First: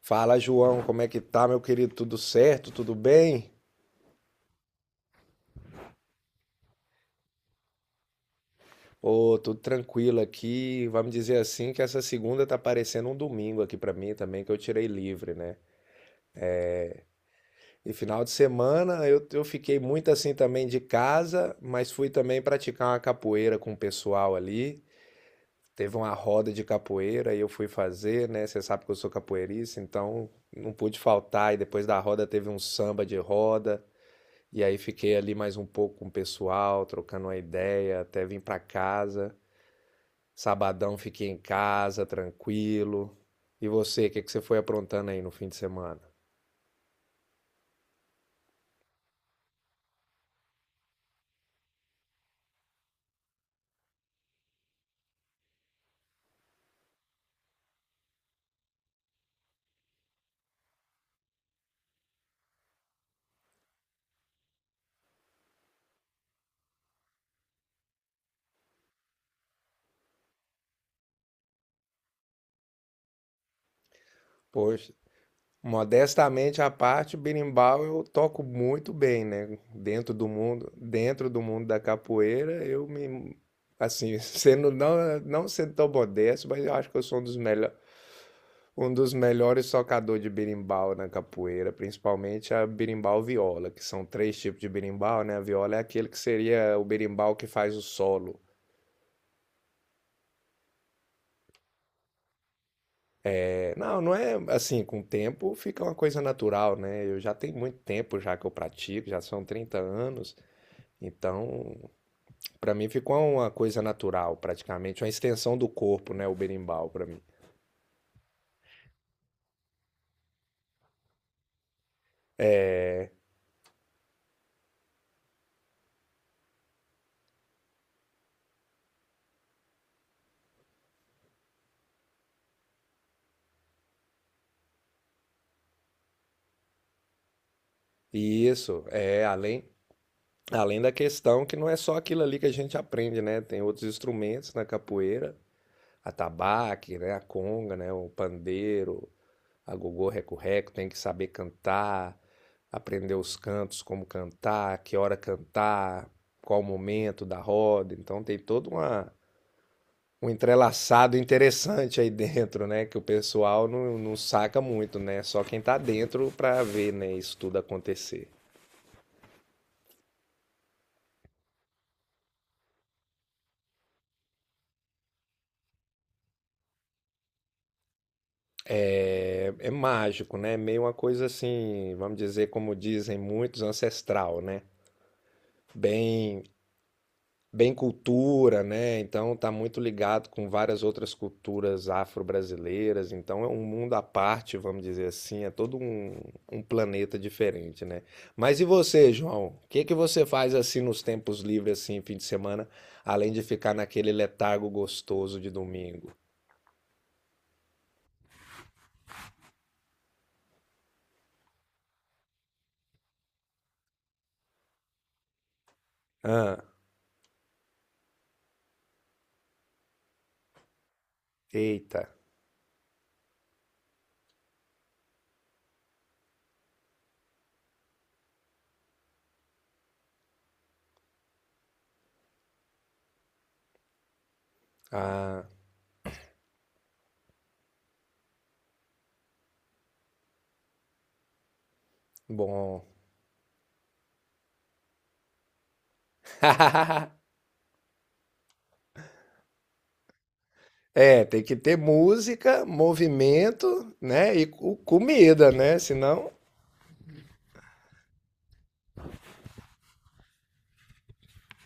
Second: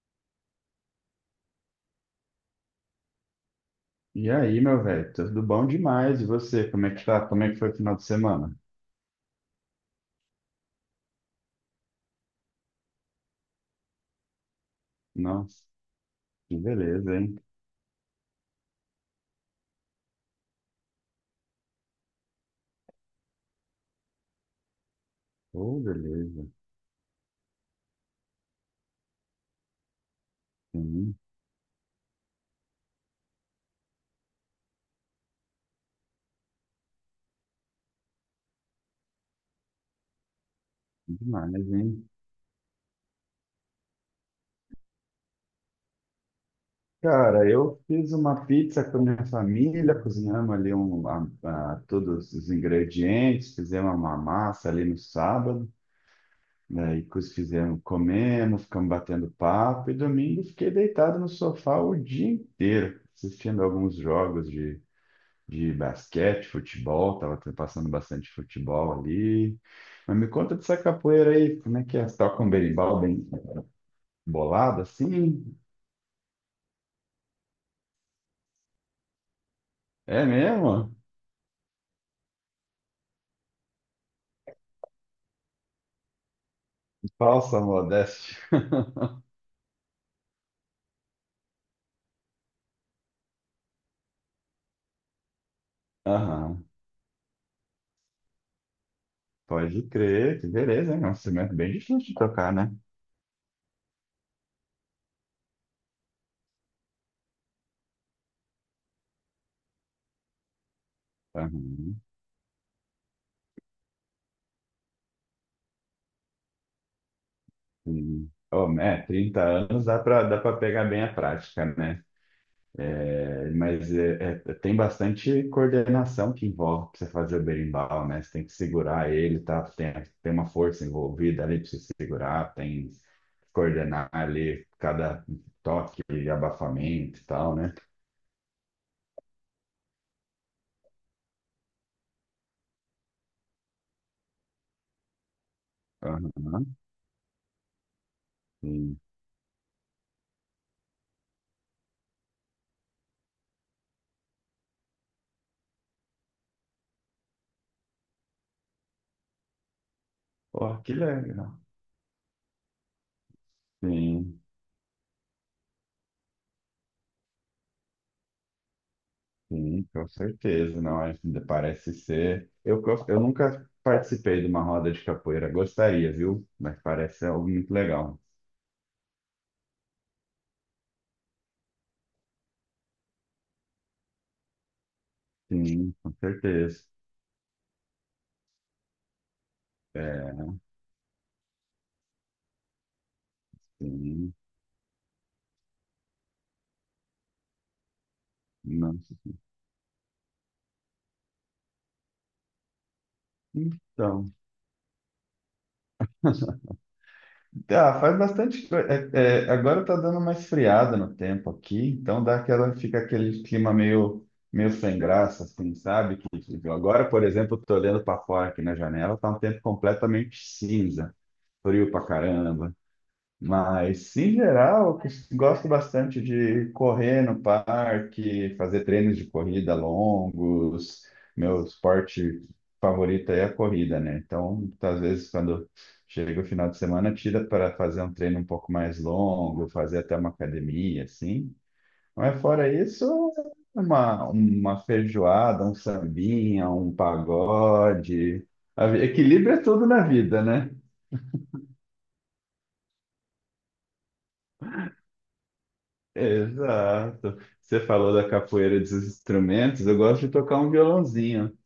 Fala, João, como é que tá, meu querido? Tudo certo? Tudo bem? E aí, meu velho, tudo bom demais. E você, como é que tá? Como é que foi o final de semana? Ô, tudo tranquilo aqui. Vamos dizer assim que essa segunda tá parecendo um domingo aqui pra mim também, que eu tirei livre, né? Nossa, que beleza, hein? E final de semana eu fiquei muito assim também de casa, mas fui também praticar uma capoeira com o pessoal ali. Oh, Teve uma beleza. roda de capoeira e eu fui fazer, né? Você sabe que eu sou capoeirista, então não pude Sim, faltar. E depois da roda teve um samba de roda. E aí fiquei ali mais um pouco com o pessoal, trocando uma ideia, até vim para casa. Sabadão fiquei em demais, hein? casa, tranquilo. E você, o que que você foi aprontando aí no fim de semana? Cara, eu fiz uma pizza com a minha família, cozinhamos ali todos os ingredientes, fizemos uma massa ali no sábado, daí fizemos, comemos, ficamos batendo papo, e domingo fiquei deitado no sofá o dia inteiro, assistindo alguns jogos de basquete, futebol, tava passando bastante futebol ali. Mas me conta dessa capoeira aí, como é que é? Você toca um berimbau bem bolado Poxa, assim? modestamente à parte, berimbau eu toco muito bem, né? É mesmo? Dentro do mundo da capoeira, eu me assim, sendo não sendo tão modesto, mas eu acho que eu sou Falsa modéstia. um dos melhores tocadores de berimbau na capoeira, principalmente a berimbau viola, que são três tipos de berimbau, né? A viola é aquele que Aham, seria o berimbau que faz o solo. pode crer, que beleza, hein? É um instrumento bem difícil de tocar, né? É, não, não é assim, com o tempo fica uma coisa natural, né? Eu já tenho muito tempo já que eu pratico, já são 30 anos, então Aham, para mim ficou uma coisa natural, praticamente uma extensão do corpo, né, o berimbau para mim. sim. Oh, é, 30 anos dá pra pegar bem a prática, né? É, mas tem bastante coordenação que envolve para você fazer o berimbau, né? Você tem que segurar ele, tá? Tem uma força envolvida ali para você segurar, tem que coordenar ali cada toque e abafamento e tal, né? E isso é além Além da questão que não é só aquilo ali que a gente aprende, né? Tem outros instrumentos na capoeira, Aham, atabaque, né? A conga, né? O sim. pandeiro, a gogô, reco-reco, tem que saber cantar, aprender os cantos, como cantar, que hora cantar, qual momento da roda. Então tem um Pô, que entrelaçado legal. interessante aí dentro, né? Que o pessoal não Sim, saca muito, né? Só quem tá dentro para ver, né? Isso tudo acontecer. sim, com certeza. Não, parece ser. Eu nunca participei de uma roda de capoeira, gostaria, viu? Mas parece algo muito legal. É, é mágico, né? Meio uma coisa assim, vamos dizer, como dizem muitos, ancestral, né? Sim, com Bem certeza. bem cultura, né? Então tá muito ligado É, com várias outras culturas afro-brasileiras. Então é um mundo à sim, parte, vamos dizer assim, um planeta diferente, né? Mas e não. você, João? O que que você faz assim nos tempos livres, assim, fim de semana, além de ficar naquele Então, letargo gostoso de domingo? ah, faz bastante. Agora tá dando uma esfriada no tempo aqui, então dá aquela, fica aquele clima meio sem graça, assim, sabe? Ah, Agora, por exemplo, eu tô olhando para fora aqui na janela, tá um tempo completamente cinza, frio pra eita, caramba. Mas, em geral, eu gosto bastante de correr no parque, fazer treinos de corrida longos. Meu esporte favorito é a corrida, né? Então, às vezes, ah, quando chega o final de semana, tira para fazer um treino um pouco mais longo, fazer até uma academia, assim. Mas, fora bom. isso, uma feijoada, um sambinha, um pagode. Equilíbrio é tudo na vida, né? É, tem que ter música, movimento, né? E comida, né? Senão. Exato. Você falou da capoeira dos instrumentos, eu gosto de tocar um violãozinho.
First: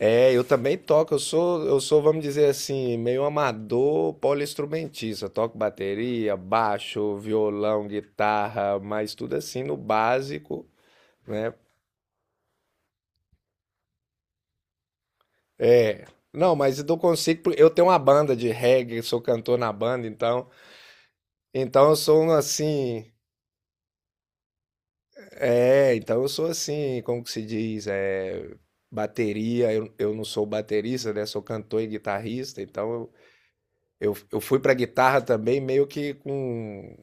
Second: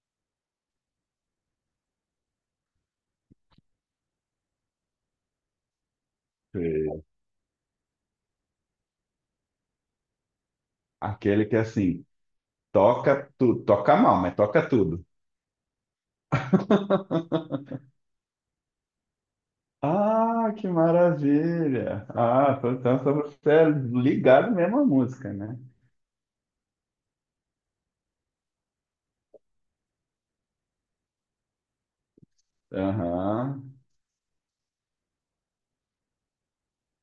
É, eu também toco, eu sou, vamos dizer assim, meio amador poliinstrumentista. Eu toco bateria, É. baixo, violão, guitarra, mas tudo assim no básico, Aquele né? que assim, toca tudo, toca mal, mas toca tudo. É. Não, mas eu não consigo, porque eu tenho uma banda de reggae, sou cantor na banda, então, Ah, que então eu maravilha! sou um Ah, então só assim, você é ligado mesmo à música, né? é, então eu sou assim, como que se diz, é, bateria, eu não sou baterista, né? Sou cantor e guitarrista, então eu, Aham, eu, eu fui pra guitarra também meio que com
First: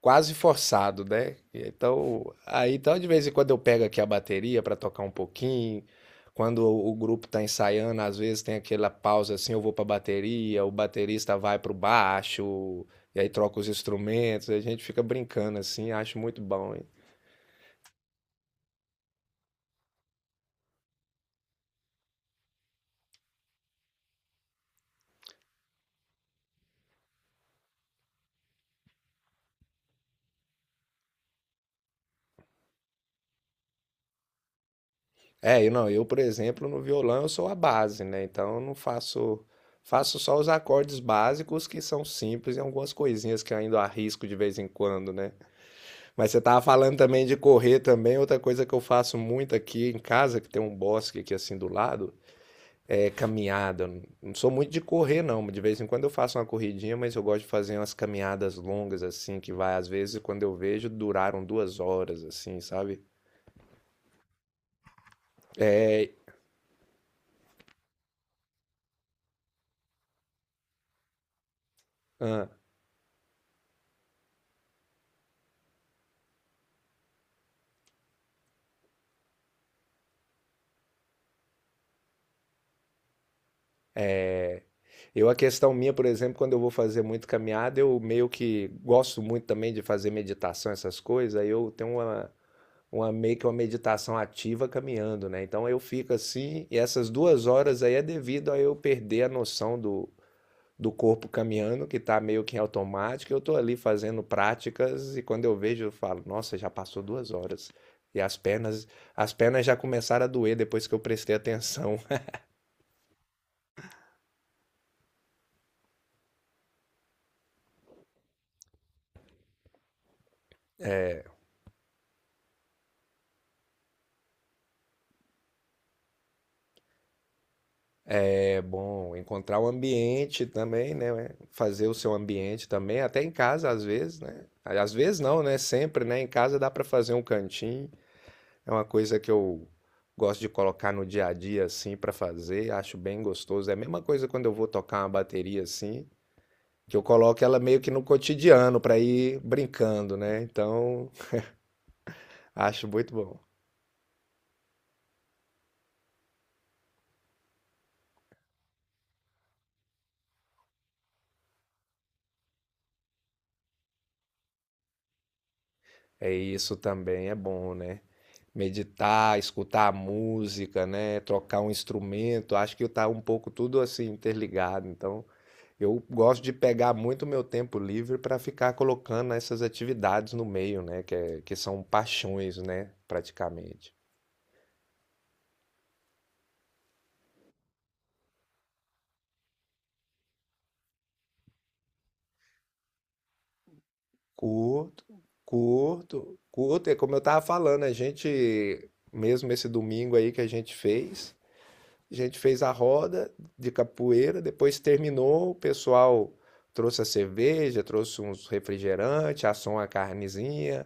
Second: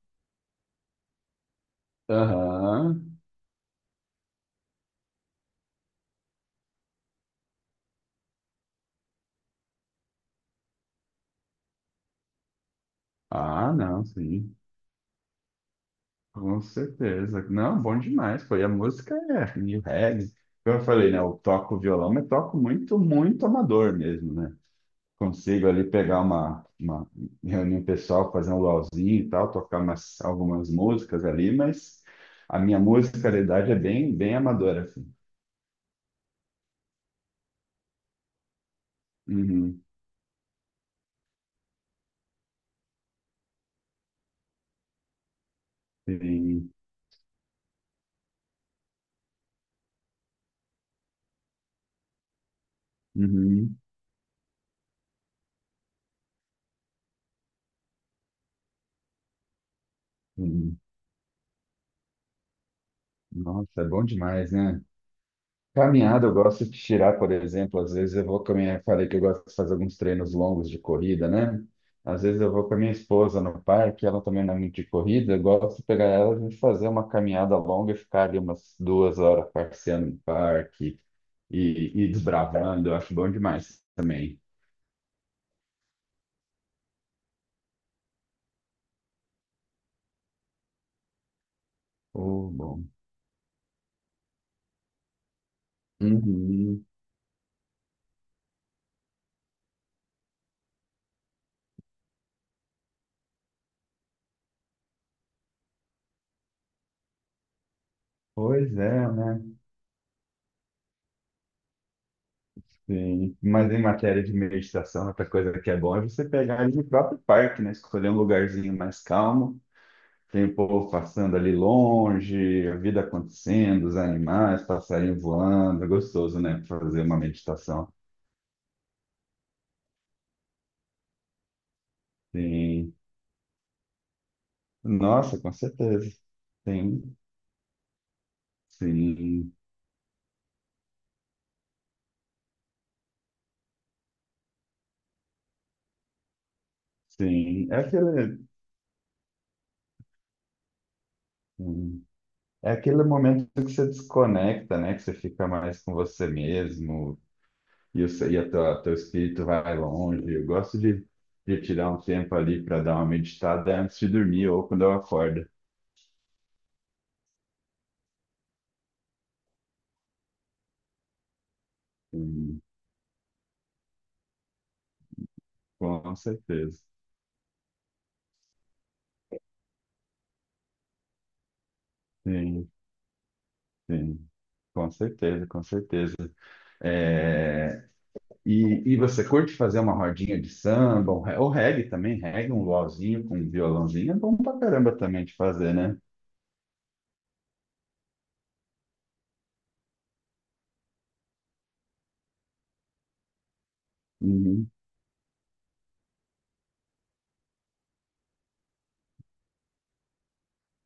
quase forçado, né? Então, aí então de aham. vez em quando eu pego aqui a bateria para tocar um pouquinho. Quando o grupo tá ensaiando, às vezes tem aquela pausa assim, eu vou para bateria, o baterista vai pro baixo, e aí troca os Ah, não, instrumentos, sim, a gente fica brincando assim, acho muito com bom, hein? certeza. Não, bom demais, foi. A música é e reggae. Como eu falei, né? Eu toco violão, mas toco muito, muito amador mesmo, né? Consigo ali pegar uma reunião pessoal, fazer um luauzinho e tal, tocar algumas músicas ali, mas a minha musicalidade é bem, bem amadora, assim. É, eu, por exemplo, no violão eu sou a base, né? Então eu não faço Uhum, faço só os acordes básicos que são simples e algumas coisinhas que eu ainda arrisco de vez em quando, né? Mas você tava sim, falando também de correr também. Outra coisa que eu faço muito aqui em casa, que tem um bosque aqui assim do lado, é uhum, caminhada. Eu não sou muito de correr, não. De vez em quando eu faço uma corridinha, mas eu gosto de fazer umas caminhadas longas, assim, que vai, às vezes, quando eu sim. vejo, duraram 2 horas, assim, sabe? Nossa, é bom demais, né? É, Caminhada, eu gosto de tirar, por exemplo, às vezes eu vou falei que eu gosto de fazer alguns treinos longos de corrida, né? Às vezes ah, eu vou com a minha esposa no parque, ela também não é muito de corrida, eu gosto de pegar ela e a gente fazer uma caminhada longa e ficar ali umas 2 horas passeando no parque e desbravando, eu acho bom demais também. eu, a questão minha, por exemplo, quando eu vou fazer muito caminhada, eu meio que gosto muito também de fazer meditação, essas coisas. Aí eu tenho Oh, bom. uma meio que uma meditação ativa caminhando, né? Então eu fico assim, e Uhum. essas 2 horas aí é devido a eu perder a noção do corpo caminhando, que tá meio que em automático. Eu tô ali fazendo práticas e quando eu vejo, eu falo, nossa, já passou 2 horas. E Pois é, as né? pernas já começaram a doer depois que eu prestei atenção. Sim. Mas em matéria de meditação, outra coisa que é bom é você pegar ali no próprio parque, né? Escolher um lugarzinho mais calmo. Tem o povo passando ali longe, a vida acontecendo, os animais, passarinho voando, é gostoso, né? Fazer uma meditação. É bom encontrar o ambiente também, né? Fazer o seu ambiente Sim. também, até em casa às vezes, né? Às vezes Nossa, não, com né? Sempre, certeza. né? Em casa dá para fazer Sim, um cantinho. É uma coisa que sim, eu gosto de colocar no dia a dia assim para fazer, acho bem gostoso. É a mesma coisa quando eu vou tocar uma bateria assim, que eu coloco ela sim. Meio que no cotidiano para ir brincando, né? Então, hum, é acho aquele muito bom. momento que você desconecta, né? Que você fica mais com você mesmo e teu espírito vai longe. Eu gosto de tirar um tempo ali para dar uma meditada antes de dormir ou quando eu acordo. É, isso também é bom, né? Meditar, escutar a música, né? Trocar um instrumento, Sim, acho que tá um pouco tudo assim interligado, então eu com gosto de certeza. pegar muito meu tempo livre para ficar colocando essas atividades no meio, né? Que, que são paixões, Sim. né? Praticamente. Sim, com certeza, com certeza. É, e você curte fazer uma rodinha de samba, um ou reggae também, um luauzinho com um violãozinho, é bom pra caramba Curto, também de fazer, né? curto, curto. É como eu tava falando, a gente, mesmo esse domingo aí que a gente fez, a gente fez a roda de capoeira, Uhum. depois terminou, o pessoal trouxe a cerveja, trouxe uns refrigerantes, assou uma carnezinha,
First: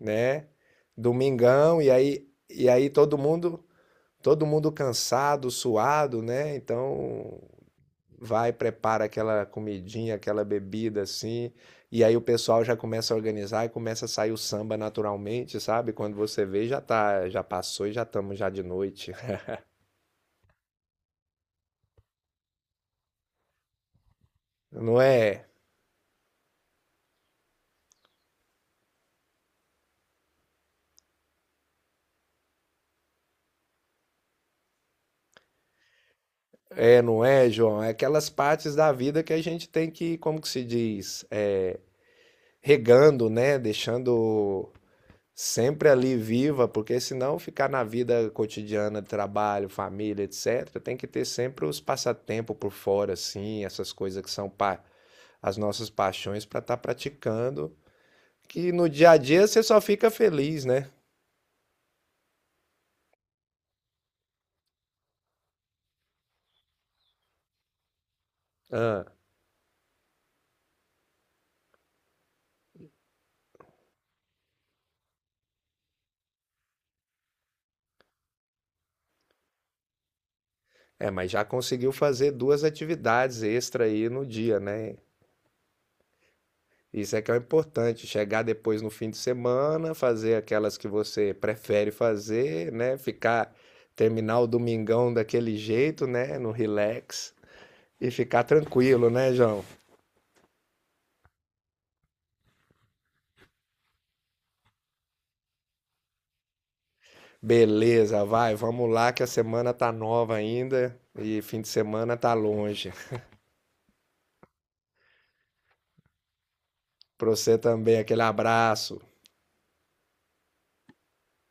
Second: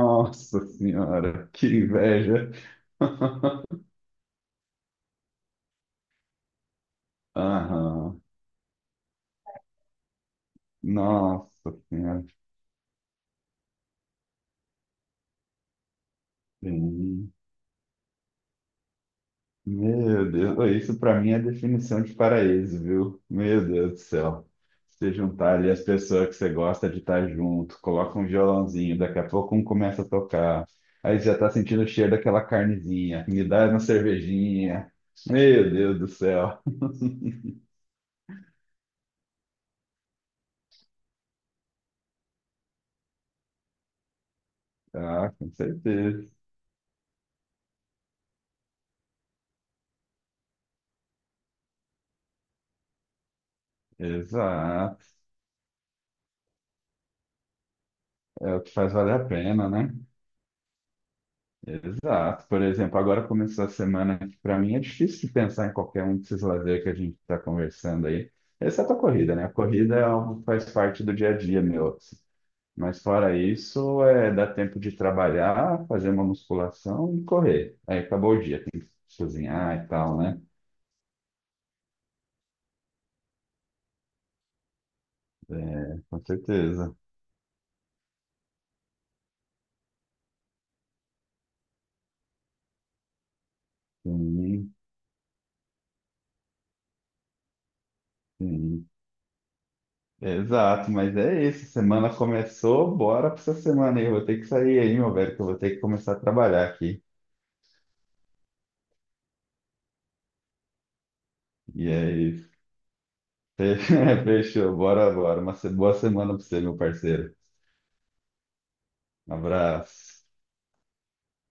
né? senhora, que Domingão, e aí, inveja! e aí todo mundo. todo mundo cansado, suado, né? Então Aham, vai, prepara aquela comidinha, aquela bebida assim, nossa e aí o senhora, pessoal já começa a organizar e começa a sair o samba naturalmente, sabe? Quando você vê, já tá, sim. já passou e já estamos já de noite. Meu Deus, isso para mim é definição de paraíso, viu? Meu Deus do céu. Não Se é? juntar ali as pessoas que você gosta de estar junto, coloca um violãozinho, daqui a pouco um começa a tocar, aí já tá sentindo o cheiro daquela carnezinha, me dá uma cervejinha. Meu Deus do céu. É, não é, João? É aquelas partes da vida que a gente tem que, como que se diz, é, regando, né? Deixando Ah, com sempre ali certeza. viva, porque senão ficar na vida cotidiana, trabalho, família, etc., tem que ter sempre os passatempos por fora, assim, essas coisas que Exato. as nossas paixões para estar praticando, É o que que no faz dia valer a a dia você pena, só né? fica feliz, né? Exato. Por exemplo, agora começou a semana que para mim é difícil de pensar em qualquer um desses lazer que a gente está conversando aí, exceto a Ah, corrida, né? A corrida é algo que faz parte do dia a dia meu, assim. Mas fora isso, é dar tempo de trabalhar, fazer uma musculação e correr. Aí acabou o dia, tem que cozinhar e tal, né? é, mas já conseguiu fazer duas atividades extra aí no dia, né? É, com certeza. Isso é que é o importante, chegar depois no fim de semana, fazer aquelas que você prefere fazer, né? Ficar, terminar o Sim, domingão daquele jeito, né? No relax e ficar sim. tranquilo, né, João? Exato, mas é isso. Semana começou, bora pra essa semana aí. Eu vou ter que sair aí, meu velho, que eu vou ter que começar a trabalhar aqui. Beleza, vai, vamos lá que a semana tá nova ainda e fim de E semana tá é longe. Fe- Fechou, bora, bora. Uma se- boa semana pra você, meu Pra parceiro. você também, aquele abraço. Um abraço.